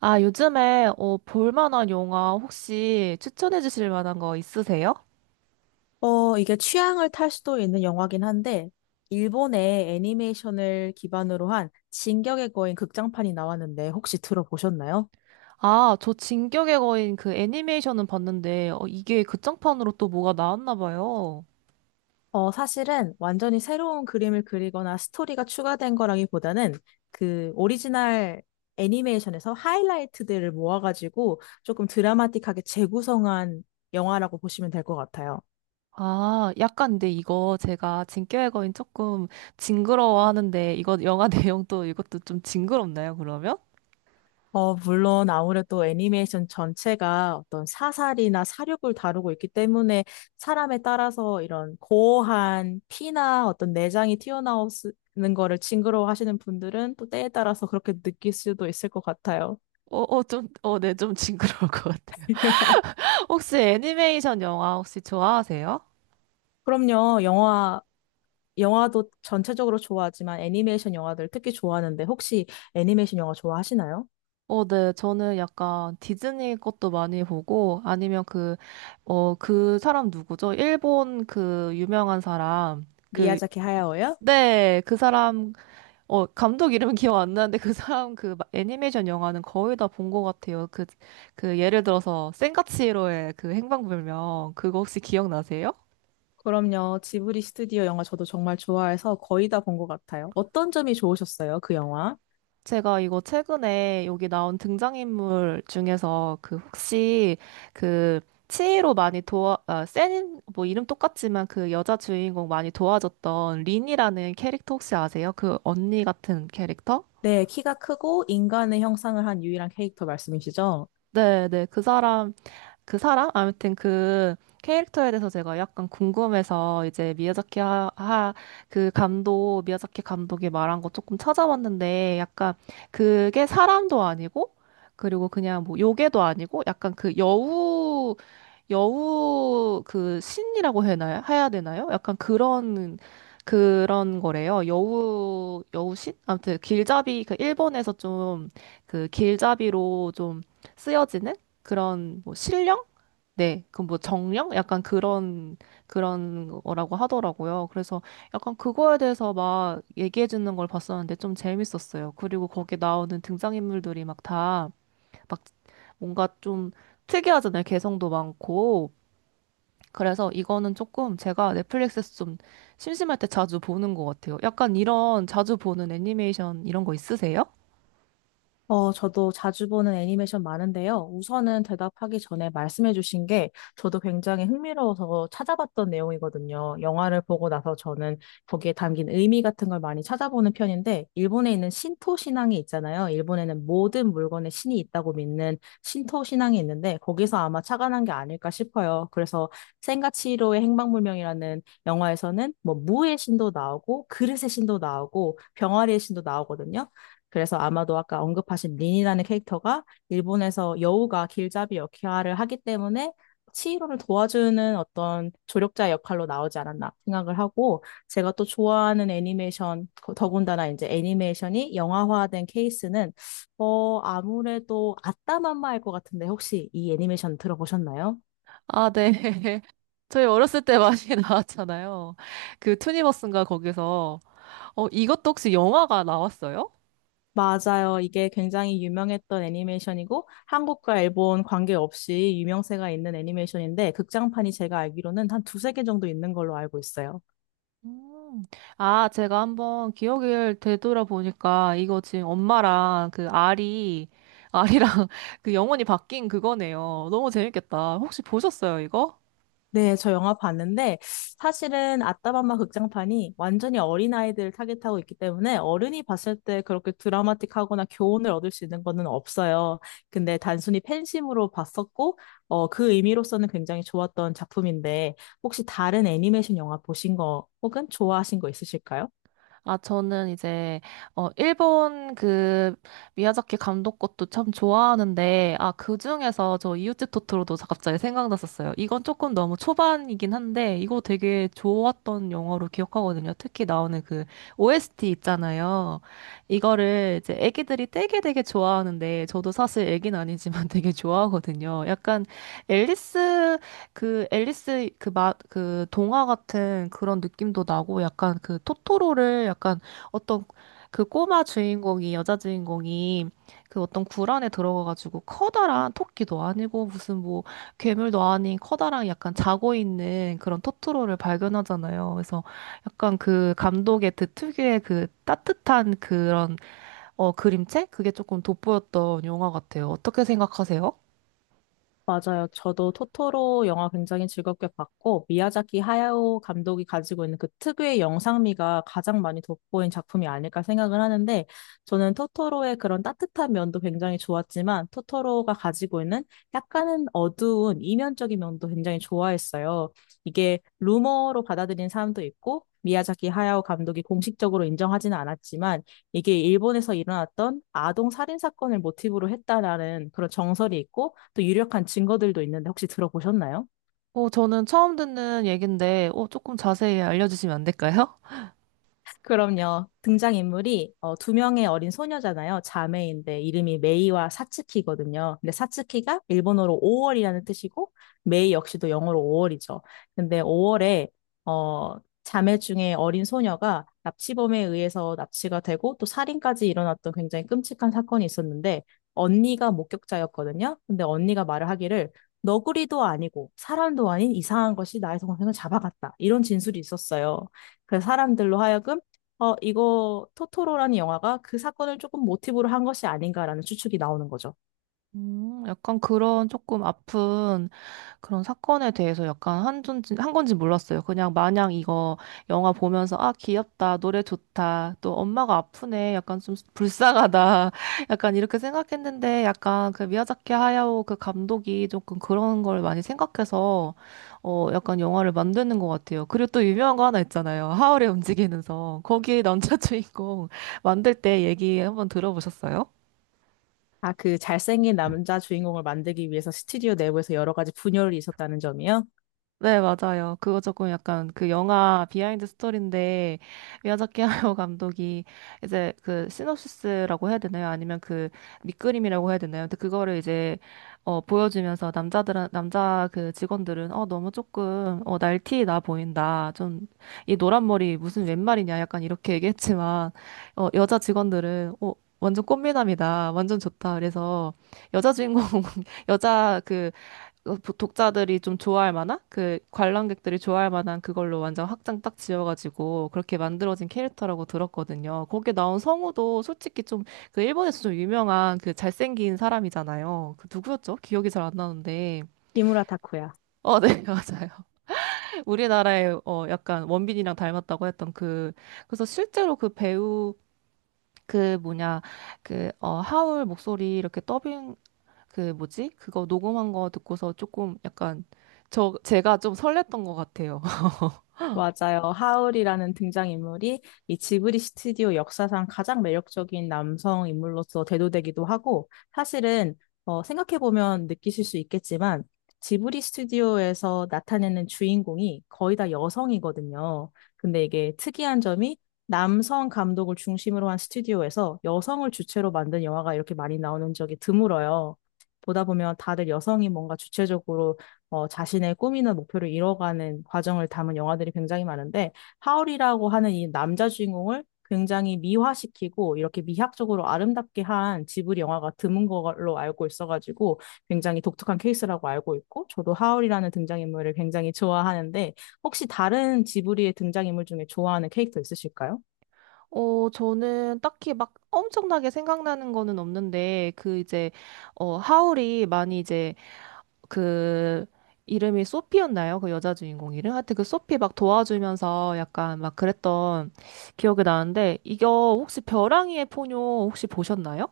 아, 요즘에 볼 만한 영화 혹시 추천해 주실 만한 거 있으세요? 이게 취향을 탈 수도 있는 영화긴 한데, 일본의 애니메이션을 기반으로 한 진격의 거인 극장판이 나왔는데 혹시 들어보셨나요? 아, 저 진격의 거인 그 애니메이션은 봤는데 이게 극장판으로 또 뭐가 나왔나 봐요. 사실은 완전히 새로운 그림을 그리거나 스토리가 추가된 거라기보다는 그 오리지널 애니메이션에서 하이라이트들을 모아가지고 조금 드라마틱하게 재구성한 영화라고 보시면 될 것 같아요. 아, 약간 근데 이거 제가 진격의 거인 조금 징그러워하는데 이거 영화 내용도 이것도 좀 징그럽나요, 그러면? 물론 아무래도 애니메이션 전체가 어떤 사살이나 살육을 다루고 있기 때문에 사람에 따라서 이런 고어한 피나 어떤 내장이 튀어나오는 거를 징그러워하시는 분들은 또 때에 따라서 그렇게 느낄 수도 있을 것 같아요. 네, 좀 징그러울 것 같아요. 혹시 애니메이션 영화 혹시 좋아하세요? 그럼요, 영화도 전체적으로 좋아하지만 애니메이션 영화들 특히 좋아하는데 혹시 애니메이션 영화 좋아하시나요? 어, 네. 저는 약간 디즈니 것도 많이 보고, 아니면 그 사람 누구죠? 일본 그 유명한 사람. 그, 미야자키 하야오요? 네. 그 사람, 감독 이름은 기억 안 나는데 그 사람 그 애니메이션 영화는 거의 다 본 것 같아요. 그, 그 예를 들어서 센과 치히로의 그 행방불명. 그거 혹시 기억나세요? 그럼요. 지브리 스튜디오 영화 저도 정말 좋아해서 거의 다 본 것 같아요. 어떤 점이 좋으셨어요, 그 영화? 제가 이거 최근에 여기 나온 등장인물 중에서 그 혹시 그 치이로 많이 도와, 아, 센, 뭐 이름 똑같지만 그 여자 주인공 많이 도와줬던 린이라는 캐릭터 혹시 아세요? 그 언니 같은 캐릭터? 네, 키가 크고 인간의 형상을 한 유일한 캐릭터 말씀이시죠? 네, 네. 그 사람? 아무튼 그 캐릭터에 대해서 제가 약간 궁금해서 이제 그 감독, 미야자키 감독이 말한 거 조금 찾아봤는데 약간 그게 사람도 아니고 그리고 그냥 뭐 요괴도 아니고 약간 그 여우 그 신이라고 해나요? 해야 되나요? 약간 그런 거래요. 여우신? 아무튼 길잡이 그 일본에서 좀 그 길잡이로 좀 쓰여지는 그런 뭐 신령? 네, 그 뭐 정령? 약간 그런 거라고 하더라고요. 그래서 약간 그거에 대해서 막 얘기해 주는 걸 봤었는데 좀 재밌었어요. 그리고 거기 나오는 등장인물들이 막 다 막 뭔가 좀 특이하잖아요. 개성도 많고. 그래서 이거는 조금 제가 넷플릭스에서 좀 심심할 때 자주 보는 것 같아요. 약간 이런 자주 보는 애니메이션 이런 거 있으세요? 저도 자주 보는 애니메이션 많은데요. 우선은 대답하기 전에 말씀해주신 게 저도 굉장히 흥미로워서 찾아봤던 내용이거든요. 영화를 보고 나서 저는 거기에 담긴 의미 같은 걸 많이 찾아보는 편인데, 일본에 있는 신토 신앙이 있잖아요. 일본에는 모든 물건에 신이 있다고 믿는 신토 신앙이 있는데, 거기서 아마 착안한 게 아닐까 싶어요. 그래서 센과치히로의 행방불명이라는 영화에서는 뭐 무의 신도 나오고, 그릇의 신도 나오고, 병아리의 신도 나오거든요. 그래서 아마도 아까 언급하신 린이라는 캐릭터가 일본에서 여우가 길잡이 역할을 하기 때문에 치히로를 도와주는 어떤 조력자 역할로 나오지 않았나 생각을 하고 제가 또 좋아하는 애니메이션 더군다나 이제 애니메이션이 영화화된 케이스는 아무래도 아따맘마일 것 같은데 혹시 이 애니메이션 들어보셨나요? 아, 네. 저희 어렸을 때 많이 나왔잖아요. 그 투니버스인가 거기서. 어, 이것도 혹시 영화가 나왔어요? 맞아요. 이게 굉장히 유명했던 애니메이션이고 한국과 일본 관계없이 유명세가 있는 애니메이션인데 극장판이 제가 알기로는 한 두세 개 정도 있는 걸로 알고 있어요. 음. 아, 제가 한번 기억을 되돌아보니까 이거 지금 엄마랑 그 알이랑 그 영혼이 바뀐 그거네요. 너무 재밌겠다. 혹시 보셨어요, 이거? 네, 저 영화 봤는데 사실은 아따맘마 극장판이 완전히 어린아이들을 타겟하고 있기 때문에 어른이 봤을 때 그렇게 드라마틱하거나 교훈을 얻을 수 있는 거는 없어요. 근데 단순히 팬심으로 봤었고 그 의미로서는 굉장히 좋았던 작품인데 혹시 다른 애니메이션 영화 보신 거 혹은 좋아하신 거 있으실까요? 아, 저는 일본 그, 미야자키 감독 것도 참 좋아하는데, 아, 그 중에서 저 이웃집 토토로도 갑자기 생각났었어요. 이건 조금 너무 초반이긴 한데, 이거 되게 좋았던 영화로 기억하거든요. 특히 나오는 그, OST 있잖아요. 이거를 이제 애기들이 되게 좋아하는데, 저도 사실 애긴 아니지만 되게 좋아하거든요. 약간 앨리스 그 앨리스 그 동화 같은 그런 느낌도 나고 약간 그 토토로를 약간 어떤 그 꼬마 주인공이 여자 주인공이 그 어떤 굴 안에 들어가가지고 커다란 토끼도 아니고 무슨 뭐 괴물도 아닌 커다란 약간 자고 있는 그런 토토로를 발견하잖아요. 그래서 약간 그 감독의 그 특유의 그 따뜻한 그런 그림체 그게 조금 돋보였던 영화 같아요. 어떻게 생각하세요? 맞아요. 저도 토토로 영화 굉장히 즐겁게 봤고, 미야자키 하야오 감독이 가지고 있는 그 특유의 영상미가 가장 많이 돋보인 작품이 아닐까 생각을 하는데, 저는 토토로의 그런 따뜻한 면도 굉장히 좋았지만, 토토로가 가지고 있는 약간은 어두운 이면적인 면도 굉장히 좋아했어요. 이게 루머로 받아들인 사람도 있고, 미야자키 하야오 감독이 공식적으로 인정하지는 않았지만, 이게 일본에서 일어났던 아동 살인 사건을 모티브로 했다라는 그런 정설이 있고 또 유력한 증거들도 있는데 혹시 들어보셨나요? 어, 저는 처음 듣는 얘긴데, 어, 조금 자세히 알려주시면 안 될까요? 그럼요. 등장인물이 어, 2명의 어린 소녀잖아요. 자매인데 이름이 메이와 사츠키거든요. 근데 사츠키가 일본어로 5월이라는 뜻이고 메이 역시도 영어로 5월이죠. 근데 5월에 어, 자매 중에 어린 소녀가 납치범에 의해서 납치가 되고 또 살인까지 일어났던 굉장히 끔찍한 사건이 있었는데 언니가 목격자였거든요. 근데 언니가 말을 하기를 너구리도 아니고 사람도 아닌 이상한 것이 나의 동생을 잡아갔다. 이런 진술이 있었어요. 그래서 사람들로 하여금 이거 토토로라는 영화가 그 사건을 조금 모티브로 한 것이 아닌가라는 추측이 나오는 거죠. 약간 그런 조금 아픈 그런 사건에 대해서 약간 한 건지, 한 건지 몰랐어요. 그냥 마냥 이거 영화 보면서, 아, 귀엽다, 노래 좋다, 또 엄마가 아프네, 약간 좀 불쌍하다, 약간 이렇게 생각했는데, 약간 그 미야자키 하야오 그 감독이 조금 그런 걸 많이 생각해서, 어, 약간 영화를 만드는 것 같아요. 그리고 또 유명한 거 하나 있잖아요. 하울의 움직이는 성. 거기에 남자 주인공 만들 때 얘기 한번 들어보셨어요? 아, 그 잘생긴 남자 주인공을 만들기 위해서 스튜디오 내부에서 여러 가지 분열이 있었다는 점이요? 네, 맞아요. 그거 조금 약간 그 영화 비하인드 스토리인데 미야자키 하야오 감독이 이제 그 시놉시스라고 해야 되나요? 아니면 그 밑그림이라고 해야 되나요? 근데 그거를 이제 보여주면서 남자 그 직원들은 너무 조금 날티 나 보인다. 좀 이 노란 머리 무슨 웬 말이냐 약간 이렇게 얘기했지만 여자 직원들은 완전 꽃미남이다. 완전 좋다. 그래서 여자 주인공 여자 그 어, 보- 독자들이 좀 좋아할 만한 그 관람객들이 좋아할 만한 그걸로 완전 확장 딱 지어가지고 그렇게 만들어진 캐릭터라고 들었거든요. 거기에 나온 성우도 솔직히 좀 그 일본에서 좀 유명한 그 잘생긴 사람이잖아요. 그 누구였죠? 기억이 잘 안 나는데. 히무라 타쿠야. 어, 네, 맞아요. 우리나라의 약간 원빈이랑 닮았다고 했던 그 그래서 실제로 그 배우 그 뭐냐 그 하울 목소리 이렇게 그 뭐지? 그거 녹음한 거 듣고서 조금 약간 제가 좀 설렜던 것 같아요. 맞아요. 하울이라는 등장인물이 이 지브리 스튜디오 역사상 가장 매력적인 남성 인물로서 대도되기도 하고, 사실은, 생각해보면 느끼실 수 있겠지만, 지브리 스튜디오에서 나타내는 주인공이 거의 다 여성이거든요. 근데 이게 특이한 점이 남성 감독을 중심으로 한 스튜디오에서 여성을 주체로 만든 영화가 이렇게 많이 나오는 적이 드물어요. 보다 보면 다들 여성이 뭔가 주체적으로 자신의 꿈이나 목표를 이뤄가는 과정을 담은 영화들이 굉장히 많은데, 하울이라고 하는 이 남자 주인공을 굉장히 미화시키고 이렇게 미학적으로 아름답게 한 지브리 영화가 드문 걸로 알고 있어가지고 굉장히 독특한 케이스라고 알고 있고, 저도 하울이라는 등장인물을 굉장히 좋아하는데, 혹시 다른 지브리의 등장인물 중에 좋아하는 캐릭터 있으실까요? 어, 저는 딱히 막 엄청나게 생각나는 거는 없는데 그 이제 하울이 많이 이제 그 이름이 소피였나요? 그 여자 주인공 이름? 하여튼 그 소피 막 도와주면서 약간 막 그랬던 기억이 나는데 이거 혹시 벼랑이의 포뇨 혹시 보셨나요?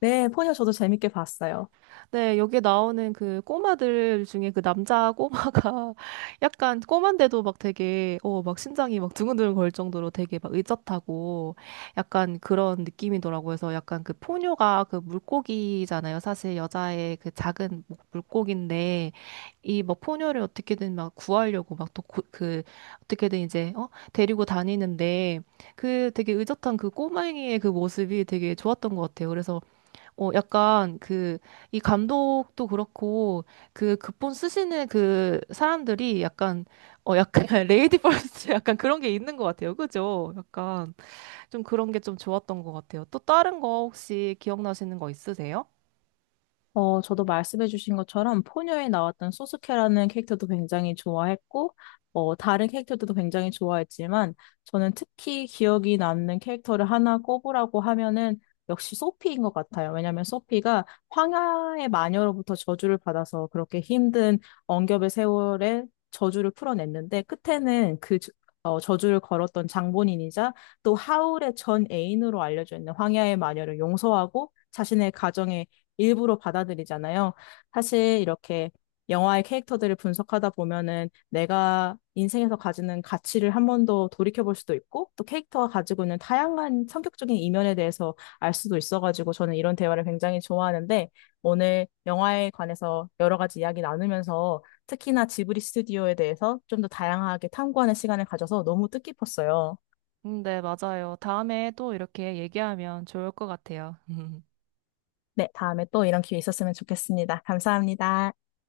네, 포니어 저도 재밌게 봤어요. 네, 여기에 나오는 그 꼬마들 중에 그 남자 꼬마가 약간 꼬만데도 막 되게, 어, 막 심장이 막 두근두근 걸 정도로 되게 막 의젓하고 약간 그런 느낌이더라고요. 그래서 약간 그 포뇨가 그 물고기잖아요. 사실 여자의 그 작은 뭐 물고기인데 이 막 포뇨를 어떻게든 막 구하려고 막 또 그 어떻게든 이제 데리고 다니는데 그 되게 의젓한 그 꼬맹이의 그 모습이 되게 좋았던 것 같아요. 그래서 약간 그, 이 감독도 그렇고, 그 극본 쓰시는 그 사람들이 약간, 약간 레이디 퍼스트 약간 그런 게 있는 것 같아요. 그죠? 약간 좀 그런 게 좀 좋았던 것 같아요. 또 다른 거 혹시 기억나시는 거 있으세요? 저도 말씀해주신 것처럼 포뇨에 나왔던 소스케라는 캐릭터도 굉장히 좋아했고, 다른 캐릭터들도 굉장히 좋아했지만, 저는 특히 기억이 남는 캐릭터를 하나 꼽으라고 하면은 역시 소피인 것 같아요. 왜냐하면 소피가 황야의 마녀로부터 저주를 받아서 그렇게 힘든 억압의 세월에 저주를 풀어냈는데, 끝에는 저주를 걸었던 장본인이자 또 하울의 전 애인으로 알려져 있는 황야의 마녀를 용서하고 자신의 가정에 일부러 받아들이잖아요. 사실 이렇게 영화의 캐릭터들을 분석하다 보면은 내가 인생에서 가지는 가치를 한 번 더 돌이켜볼 수도 있고 또 캐릭터가 가지고 있는 다양한 성격적인 이면에 대해서 알 수도 있어가지고 저는 이런 대화를 굉장히 좋아하는데 오늘 영화에 관해서 여러 가지 이야기 나누면서 특히나 지브리 스튜디오에 대해서 좀 더 다양하게 탐구하는 시간을 가져서 너무 뜻깊었어요. 네, 맞아요. 다음에 또 이렇게 얘기하면 좋을 것 같아요. 네, 다음에 또 이런 기회 있었으면 좋겠습니다. 감사합니다.